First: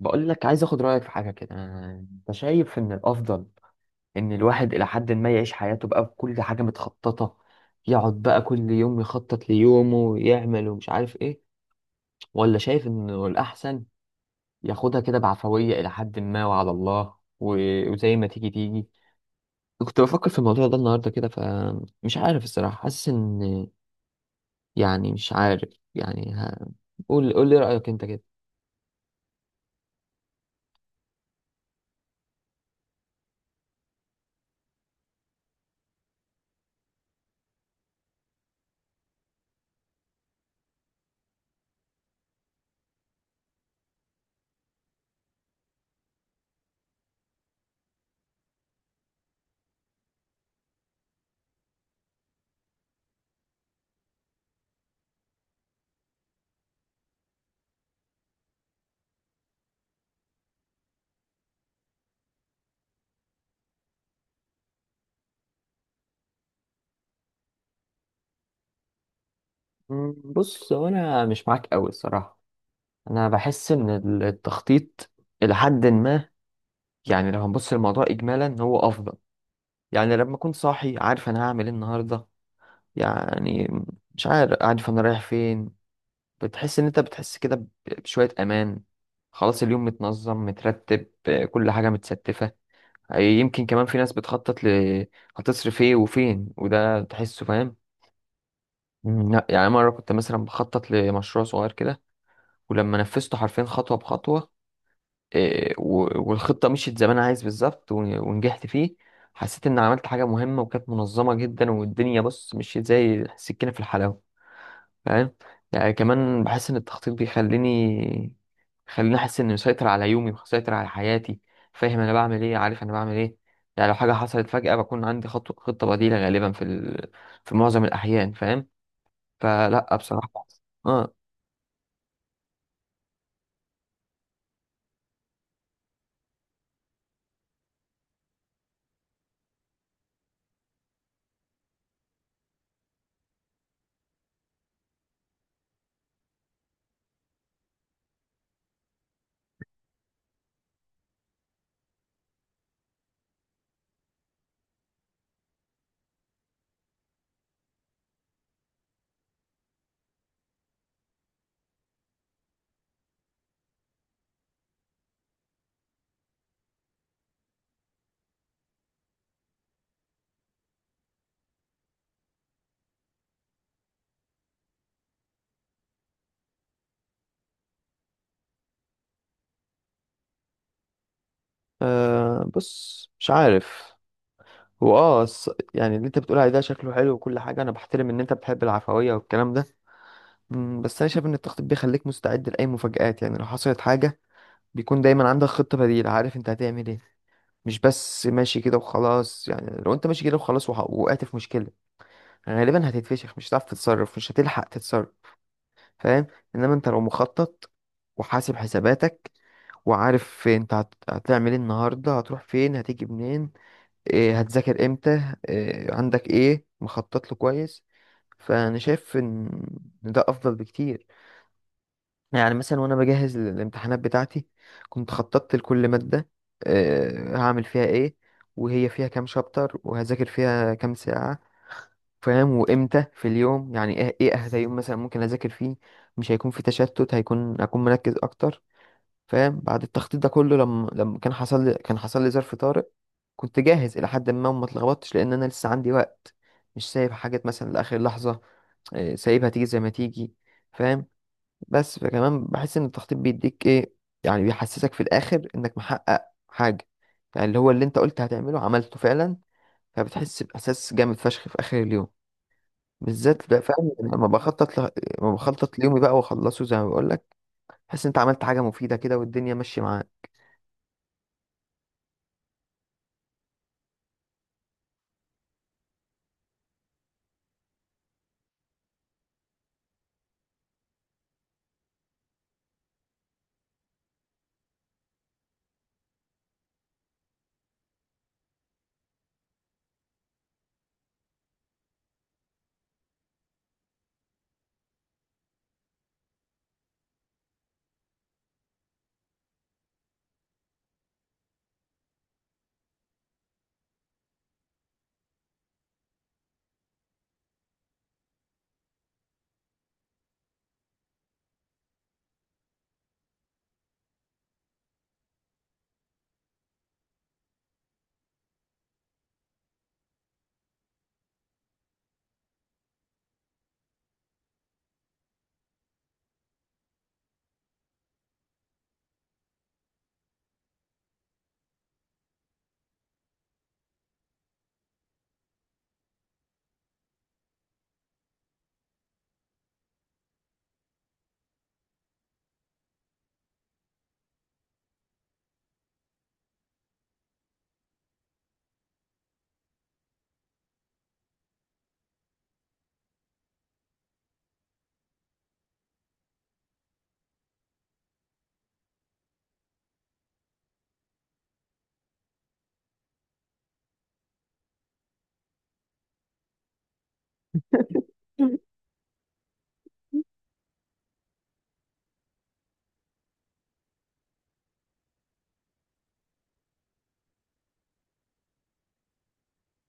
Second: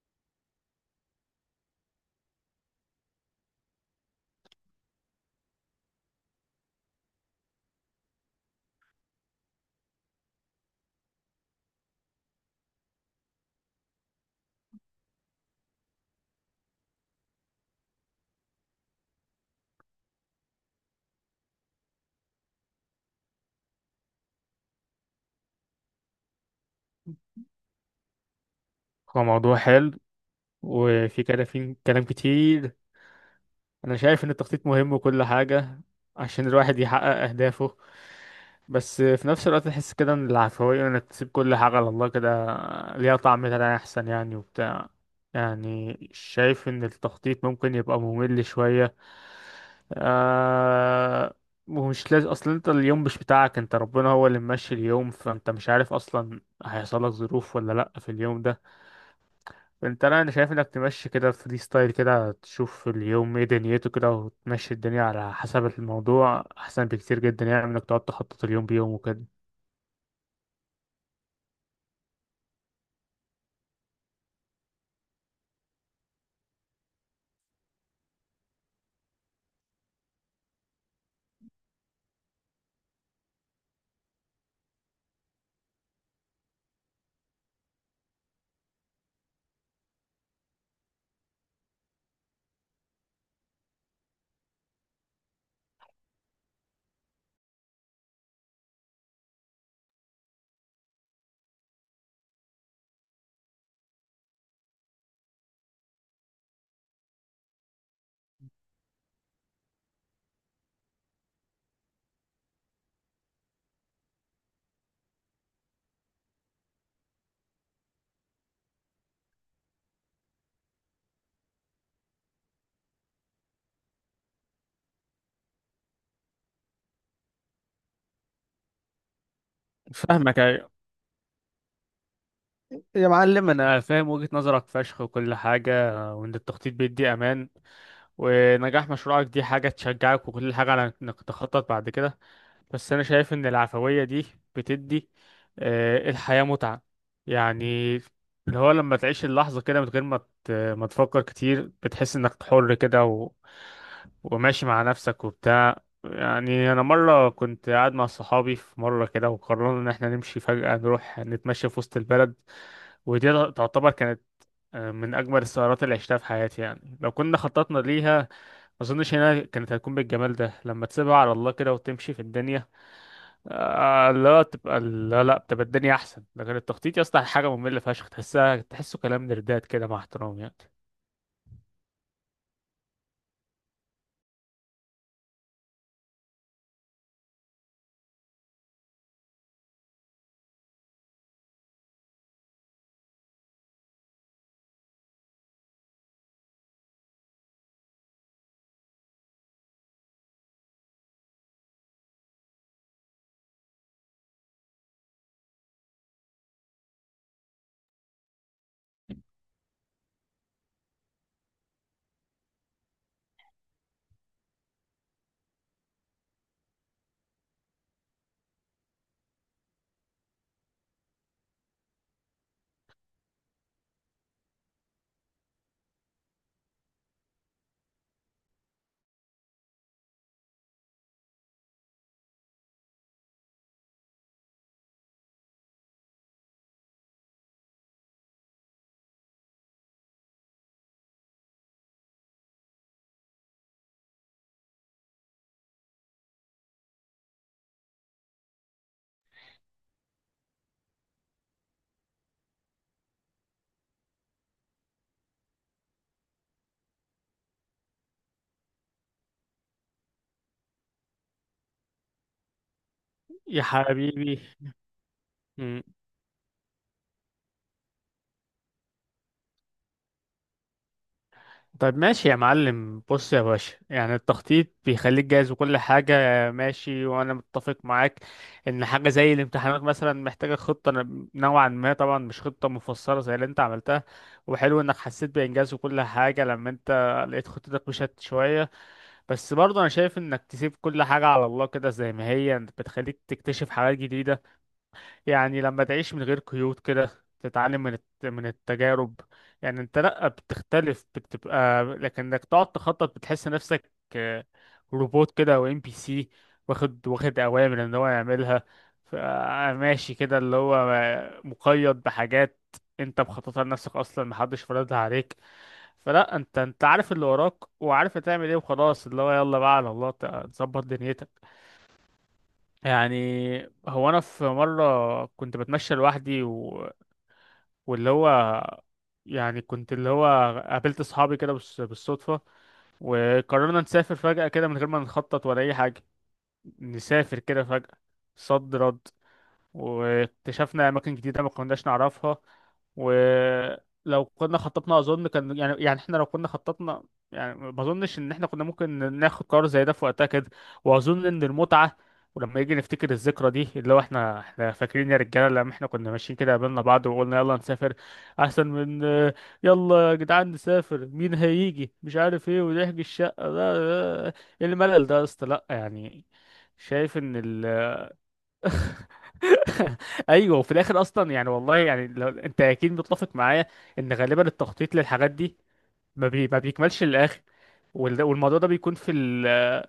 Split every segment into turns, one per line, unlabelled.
بقول لك عايز اخد رايك في حاجه كده. انت شايف ان الافضل ان الواحد الى حد ما يعيش حياته بقى بكل حاجه متخططه، يقعد بقى كل يوم يخطط ليومه ويعمل ومش عارف ايه؟ ولا شايف انه الاحسن ياخدها كده بعفويه الى حد ما وعلى الله، وزي ما تيجي تيجي؟ كنت بفكر في الموضوع ده النهارده كده، فمش عارف الصراحه، حاسس ان يعني مش عارف، يعني قول لي رايك انت كده.
هو موضوع حلو. وفي كلام في كلام كتير. انا شايف ان التخطيط مهم وكل حاجة عشان الواحد يحقق اهدافه. بس في نفس الوقت تحس كده ان العفوية، انك تسيب كل حاجة على الله كده، ليها طعم تاني احسن يعني وبتاع. يعني شايف ان التخطيط ممكن يبقى ممل شوية. آه، ومش لازم اصلا. انت اليوم مش بتاعك، انت ربنا هو اللي ممشي اليوم، فانت مش عارف اصلا هيحصل لك ظروف ولا لا في اليوم ده. انت لا، انا شايف انك تمشي كده فري ستايل كده، تشوف اليوم ايه دنيته كده وتمشي الدنيا على حسب الموضوع، احسن بكتير جدا يعني من انك تقعد تخطط اليوم بيوم وكده.
مم، بص هو انا مش معاك قوي الصراحه. انا بحس ان التخطيط الى حد ما، يعني لو هنبص للموضوع اجمالا هو افضل. يعني لما اكون صاحي عارف انا هعمل ايه النهارده، يعني مش عارف، عارف انا رايح فين، بتحس ان انت بتحس كده بشويه امان، خلاص اليوم متنظم مترتب، آه، كل حاجه متستفه. آه، يمكن كمان في ناس بتخطط هتصرف ايه وفين، وده تحسه فاهم. مم، لا يعني مره كنت مثلا بخطط لمشروع صغير كده، ولما نفذته حرفيا خطوه بخطوه، إيه، والخطة مشيت زي ما أنا عايز بالظبط، ون- ونجحت فيه. حسيت إن عملت حاجة مهمة وكانت منظمة جدا، والدنيا بص مشيت زي السكينة في الحلاوة، فاهم. يعني كمان بحس إن التخطيط بيخليني، خليني أحس إني مسيطر على يومي، مسيطر على حياتي، فاهم أنا بعمل إيه، عارف أنا بعمل إيه. يعني لو حاجة حصلت فجأة، بكون عندي خطة بديلة غالبا في في معظم الأحيان، فاهم، فلا
فاهمك،
بصراحة.
ايوه.
آه.
يا معلم انا فاهم وجهة نظرك فشخ وكل حاجة، وان التخطيط بيدي امان، ونجاح مشروعك دي حاجة تشجعك وكل حاجة على انك تخطط بعد كده. بس انا شايف ان العفوية دي بتدي آه، الحياة متعة يعني. اللي هو لما تعيش اللحظة كده من غير ما ما تفكر كتير، بتحس انك حر كده وماشي مع نفسك وبتاع. يعني انا مرة كنت قاعد مع صحابي في مرة كده، وقررنا ان احنا نمشي فجأة نروح نتمشى في وسط البلد. ودي تعتبر كانت آه، من اجمل السهرات اللي عشتها في حياتي. يعني لو كنا خططنا ليها ما اظنش هنا كانت هتكون بالجمال ده. لما تسيبها على الله كده وتمشي في الدنيا، آه لا تبقى لا بتبقى الدنيا احسن. لكن التخطيط يا اسطى حاجه ممله فشخ، تحسها كلام نردات كده، مع احترام يعني.
آه بص مش عارف، يعني اللي انت بتقول عليه ده شكله حلو وكل حاجه، انا بحترم ان انت بتحب العفويه والكلام ده. مم، بس انا شايف ان التخطيط بيخليك مستعد لاي مفاجآت، يعني لو حصلت حاجه بيكون دايما عندك خطه بديله، عارف انت هتعمل ايه، مش بس ماشي كده وخلاص. يعني لو انت ماشي كده وخلاص، وح- وقعت في مشكله، غالبا هتتفشخ، مش هتعرف تتصرف، مش هتلحق تتصرف، فاهم. انما انت لو مخطط وحاسب حساباتك، وعارف انت هتعمل ايه النهارده، هتروح فين، هتيجي منين، إيه، هتذاكر امتى، إيه عندك، ايه مخطط له كويس، فانا شايف إن ده افضل بكتير. يعني مثلا وانا بجهز للامتحانات بتاعتي، كنت خططت لكل مادة، إيه هعمل فيها ايه، وهي فيها كام شابتر، وهذاكر فيها كام ساعة، فاهم، وامتى في اليوم، يعني ايه ايه اهدى يوم مثلا ممكن اذاكر فيه، مش هيكون في تشتت، هيكون اكون مركز اكتر، فاهم. بعد التخطيط ده كله، لما كان حصل لي ظرف طارئ، كنت جاهز الى حد ما وما اتلخبطتش، لان انا لسه عندي وقت، مش سايب حاجات مثلا لاخر لحظه، آه، سايبها تيجي زي ما تيجي، فاهم. بس فكمان بحس ان التخطيط بيديك ايه، يعني بيحسسك في الاخر انك محقق حاجه، يعني اللي هو اللي انت قلت هتعمله عملته فعلا، فبتحس باحساس جامد فشخ في اخر اليوم، بالذات بقى
يا
فاهم. لما
حبيبي،
بخطط لما بخطط ليومي بقى واخلصه زي ما بقول لك، بحس إن انت عملت حاجه مفيده كده والدنيا ماشيه معاك.
طيب ماشي يا معلم. بص يا باشا، يعني التخطيط بيخليك جاهز وكل حاجة، ماشي وأنا متفق معاك إن حاجة زي الامتحانات مثلا محتاجة خطة نوعا ما طبعا، مش خطة مفصلة زي اللي أنت عملتها. وحلو إنك حسيت بإنجاز وكل حاجة لما أنت لقيت خطتك مشت شوية. بس برضه أنا شايف إنك تسيب كل حاجة على الله كده زي ما هي، بتخليك تكتشف حاجات جديدة. يعني لما تعيش من غير قيود كده تتعلم من من التجارب. يعني انت لا بتختلف، بتبقى لكنك تقعد تخطط، بتحس نفسك آه، روبوت كده او ام بي سي، واخد اوامر ان هو يعملها. ف- ماشي كده، اللي هو مقيد بحاجات انت مخططها لنفسك اصلا، محدش فرضها عليك. فلا، انت عارف اللي وراك وعارف هتعمل ايه وخلاص. اللي هو يلا بقى على الله تظبط دنيتك يعني. هو انا في مره كنت بتمشى لوحدي و... واللي هو يعني كنت اللي هو قابلت اصحابي كده بالصدفه، وقررنا نسافر فجاه كده من غير ما نخطط ولا اي حاجه. نسافر كده فجاه، صد رد، واكتشفنا اماكن جديده ما كناش نعرفها. ولو كنا خططنا اظن كان يعني، يعني احنا لو كنا خططنا يعني ما اظنش ان احنا كنا ممكن ناخد قرار زي ده في وقتها كده. واظن ان المتعه، ولما يجي نفتكر الذكرى دي اللي هو، احنا فاكرين يا رجاله لما احنا كنا ماشيين كده قابلنا بعض وقلنا يلا نسافر، احسن من آه، يلا يا جدعان نسافر، مين هيجي، مش عارف ايه، ونحجز الشقه، لا لا، ايه الملل ده يا اسطى، لا يعني. شايف ان ال ايوه. وفي الاخر اصلا يعني والله، يعني لو انت اكيد متفق معايا ان غالبا التخطيط للحاجات دي ما بيكملش للاخر. والموضوع ده بيكون في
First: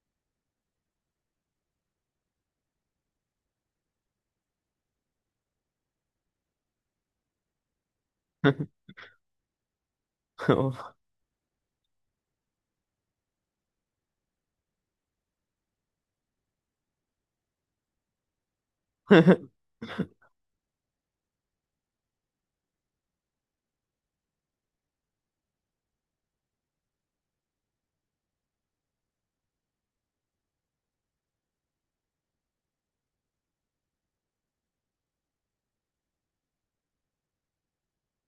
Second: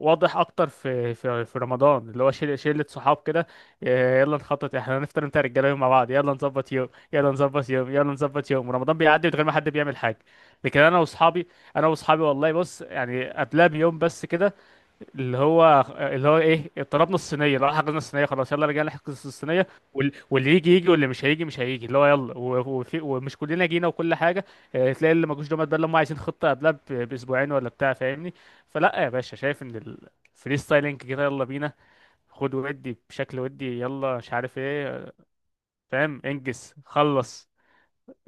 واضح اكتر في في رمضان. اللي هو شله صحاب كده، آه، يلا نخطط احنا هنفطر، انت رجاله يوم مع بعض، يلا نظبط يوم يلا نظبط يوم يلا نظبط يوم، ورمضان بيعدي من غير ما حد بيعمل حاجه. لكن انا واصحابي، انا واصحابي والله بص، يعني قبلها بيوم بس كده، اللي هو ايه، طلبنا الصينيه، لا حجزنا الصينيه، خلاص يلا رجعنا نحجز الصينيه. واللي يجي يجي، واللي مش هيجي مش هيجي. اللي هو يلا وفي، ومش كلنا جينا وكل حاجه. آه، تلاقي اللي مجوش دوت ده اللي هم عايزين خطه قبلها باسبوعين ولا بتاع، فاهمني. فلا يا باشا، شايف ان الفري ستايلينج كده يلا بينا، خد ودي بشكل ودي، يلا مش عارف ايه، آه، فاهم، انجز خلص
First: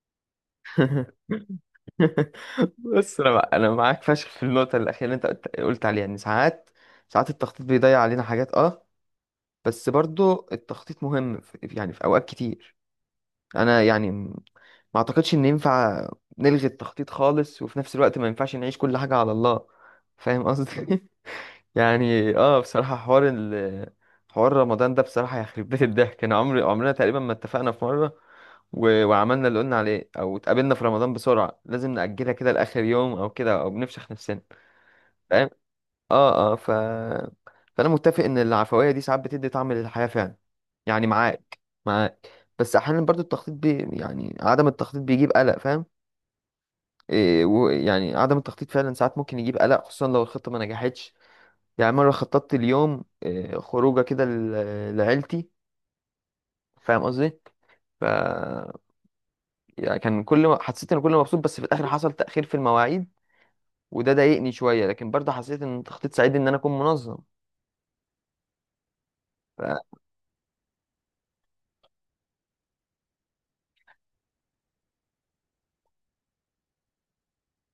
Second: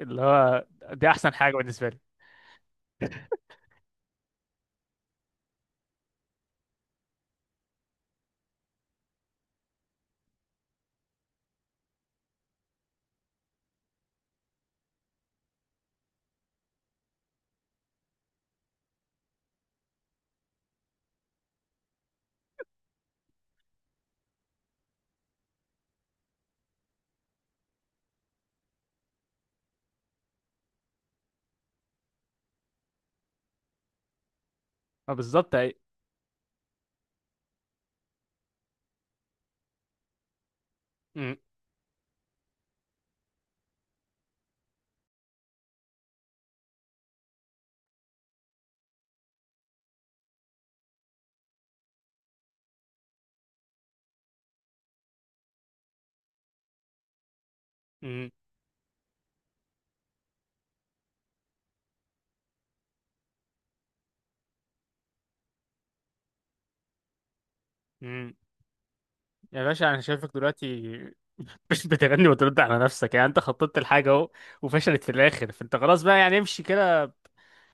اللي هو، دي احسن حاجه بالنسبه لي.
بس انا انا معاك فشخ في النقطه الاخيره اللي انت قلت عليها، ان ساعات، ساعات التخطيط بيضيع علينا حاجات اه. بس برضو التخطيط مهم في يعني في اوقات كتير. انا يعني ما اعتقدش ان ينفع نلغي التخطيط خالص، وفي نفس الوقت ما ينفعش نعيش كل حاجه على الله، فاهم قصدي. يعني اه بصراحه، حوار رمضان ده بصراحه يخرب بيت الضحك. انا عمرنا تقريبا ما اتفقنا في مره، وعملنا اللي قلنا عليه، او اتقابلنا في رمضان بسرعه، لازم نأجلها كده لاخر يوم او كده، او بنفشخ نفسنا،
ما
فاهم.
بالظبط أي-
اه اه ف فانا متفق ان العفويه دي ساعات بتدي طعم للحياه فعلا، يعني
م-
معاك، معاك. بس احيانا برضو يعني عدم التخطيط بيجيب قلق، فاهم، إيه، يعني عدم التخطيط فعلا ساعات ممكن يجيب قلق، خصوصا لو الخطه ما نجحتش. يعني مره خططت اليوم إيه خروجه كده لعيلتي، فاهم قصدي، ف
م-
يعني كان كل ما حسيت ان كل ما مبسوط، بس في الاخر حصل تاخير في المواعيد، وده ضايقني شويه، لكن برضه حسيت ان التخطيط ساعدني ان انا اكون منظم.
م. يا
ف...
باشا انا شايفك دلوقتي مش بتغني وترد على نفسك. يعني انت خططت الحاجة اهو، وفشلت في الاخر، فانت خلاص بقى يعني امشي كده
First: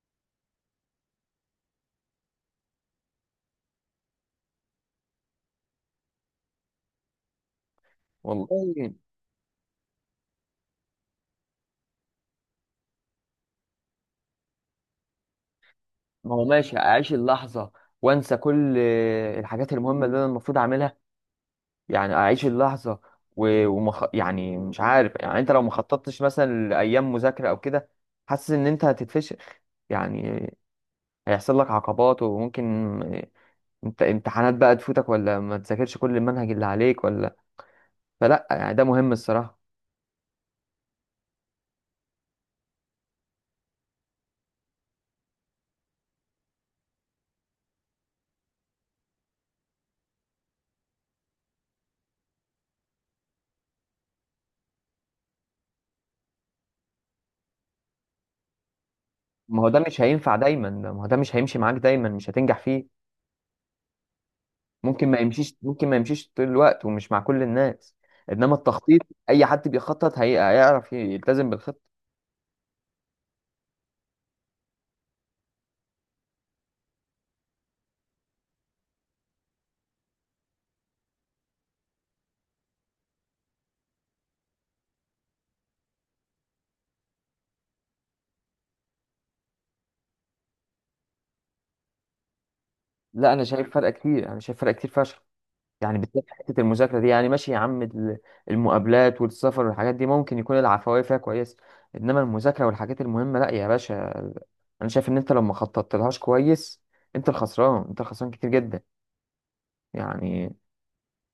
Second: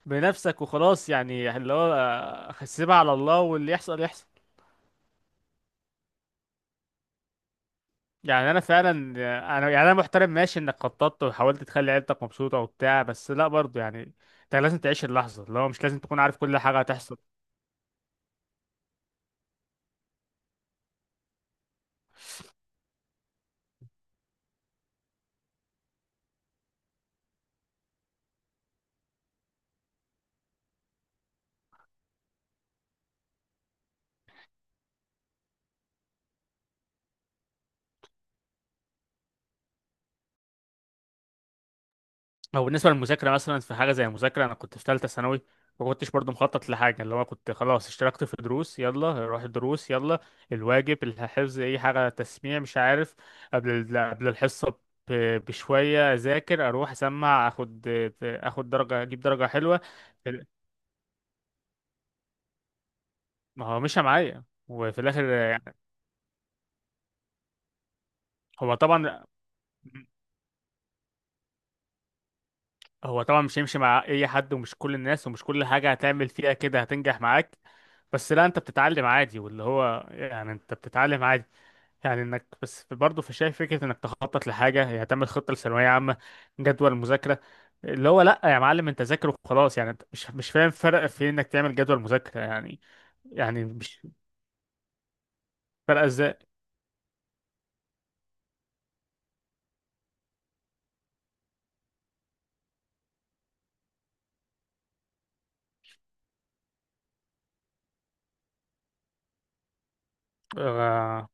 بنفسك وخلاص. يعني اللي هو آه، سيبها على الله واللي يحصل يحصل. يعني انا
والله
فعلا، انا يعني انا محترم ماشي، انك خططت وحاولت تخلي عيلتك مبسوطة وبتاع، بس لا برضه يعني انت لازم تعيش اللحظة. اللي هو مش لازم تكون
ما
عارف
هو
كل
ماشي،
حاجة
اعيش
هتحصل.
اللحظه وانسى كل الحاجات المهمه اللي انا المفروض اعملها، يعني اعيش اللحظه، يعني مش عارف. يعني انت لو ما خططتش مثلا لايام مذاكره او كده، حاسس ان انت هتتفشخ، يعني هيحصل لك عقبات، وممكن انت امتحانات بقى تفوتك، ولا ما تذاكرش كل المنهج اللي عليك، ولا، فلا يعني ده مهم الصراحه.
هو بالنسبة للمذاكرة مثلا، في حاجة زي المذاكرة أنا كنت في تالتة ثانوي، ما كنتش برضه مخطط لحاجة. اللي هو كنت خلاص اشتركت في دروس، يلا روح الدروس يلا، الواجب الحفظ أي حاجة تسميع مش عارف، قبل قبل الحصة بشوية أذاكر، أروح أسمع، أخد درجة، أجيب درجة
ما هو ده
حلوة.
مش هينفع دايما، ما هو ده مش هيمشي معاك دايما، مش هتنجح فيه،
ما هو مشى معايا وفي
ممكن ما
الآخر
يمشيش،
يعني.
ممكن ما يمشيش طول الوقت ومش مع كل الناس. انما
هو
التخطيط،
طبعا
اي حد بيخطط هيعرف يلتزم بالخطه.
هو طبعا مش هيمشي مع اي حد ومش كل الناس ومش كل حاجة هتعمل فيها كده هتنجح معاك. بس لا انت بتتعلم عادي، واللي هو يعني انت بتتعلم عادي. يعني انك بس برضه في شايف فكرة انك تخطط لحاجة، يعني تعمل خطة لثانوية عامة، جدول مذاكرة. اللي هو لا يا معلم، انت ذاكر وخلاص. يعني انت مش فاهم فرق في انك تعمل جدول مذاكرة يعني.
لا انا
يعني
شايف فرق
مش
كتير، انا شايف فرق كتير فشخ، يعني
فرق
بالذات في
ازاي؟
حته المذاكره دي، يعني ماشي يا عم المقابلات والسفر والحاجات دي ممكن يكون العفويه فيها كويس، انما المذاكره والحاجات المهمه، لا يا باشا. انا شايف ان انت لو ما خططتلهاش كويس، انت الخسران، انت الخسران كتير جدا يعني.
آه،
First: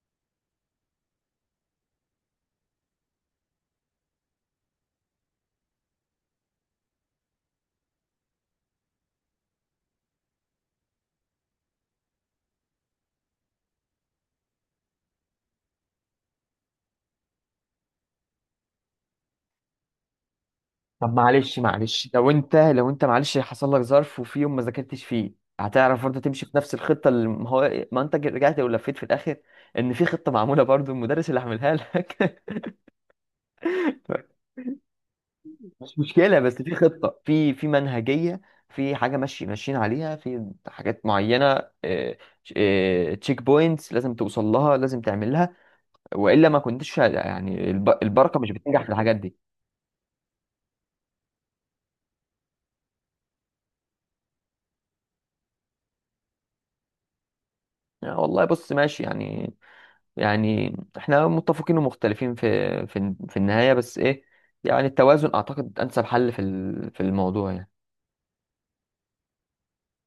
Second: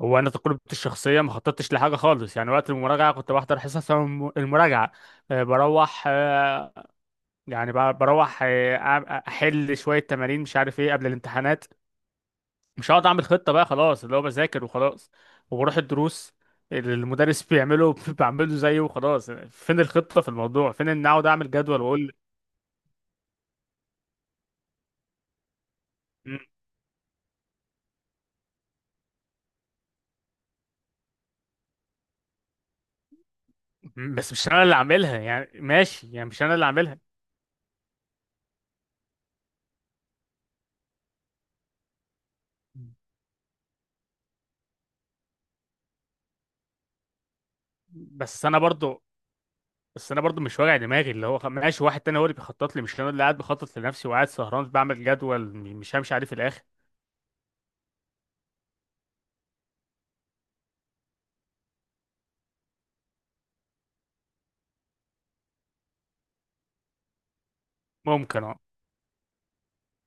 هو انا تجربتي الشخصية ما خططتش لحاجة خالص يعني. وقت المراجعة كنت بحضر حصص المراجعة، آه، بروح آه، يعني بروح آه، احل شويه تمارين مش عارف ايه قبل الامتحانات. مش هقعد اعمل خطه بقى خلاص، اللي هو بذاكر وخلاص، وبروح الدروس اللي المدرس بيعمله بعمله زيه وخلاص. فين الخطه في الموضوع؟ فين ان
طب
اقعد اعمل
معلش
جدول
معلش
واقول
لو انت معلش حصل لك ظرف وفي يوم ما ذاكرتش فيه، هتعرف برضه
م-
تمشي في نفس الخطه، اللي ما هو إيه، ما انت رجعت ولفيت في الاخر ان في خطه معموله، برضه المدرس اللي عاملها لك.
بس مش انا اللي عاملها يعني،
مش
ماشي يعني
مشكله،
مش انا
بس
اللي
في
عاملها.
خطه، في منهجيه، في حاجه ماشي ماشيين عليها، في حاجات معينه، تشيك بوينتس لازم توصل لها، لازم تعملها، والا ما كنتش يعني البركه
بس
مش
انا
بتنجح في
برضو
الحاجات دي.
بس انا برضو مش واجع دماغي، اللي هو ماشي واحد تاني هو اللي بيخطط لي، مش انا اللي قاعد بخطط لنفسي وقاعد سهران بعمل جدول مش همشي عليه في الاخر.
آه والله بص ماشي يعني، يعني احنا متفقين ومختلفين في النهاية، بس ايه، يعني التوازن اعتقد انسب حل في في الموضوع يعني.
ممكن اه.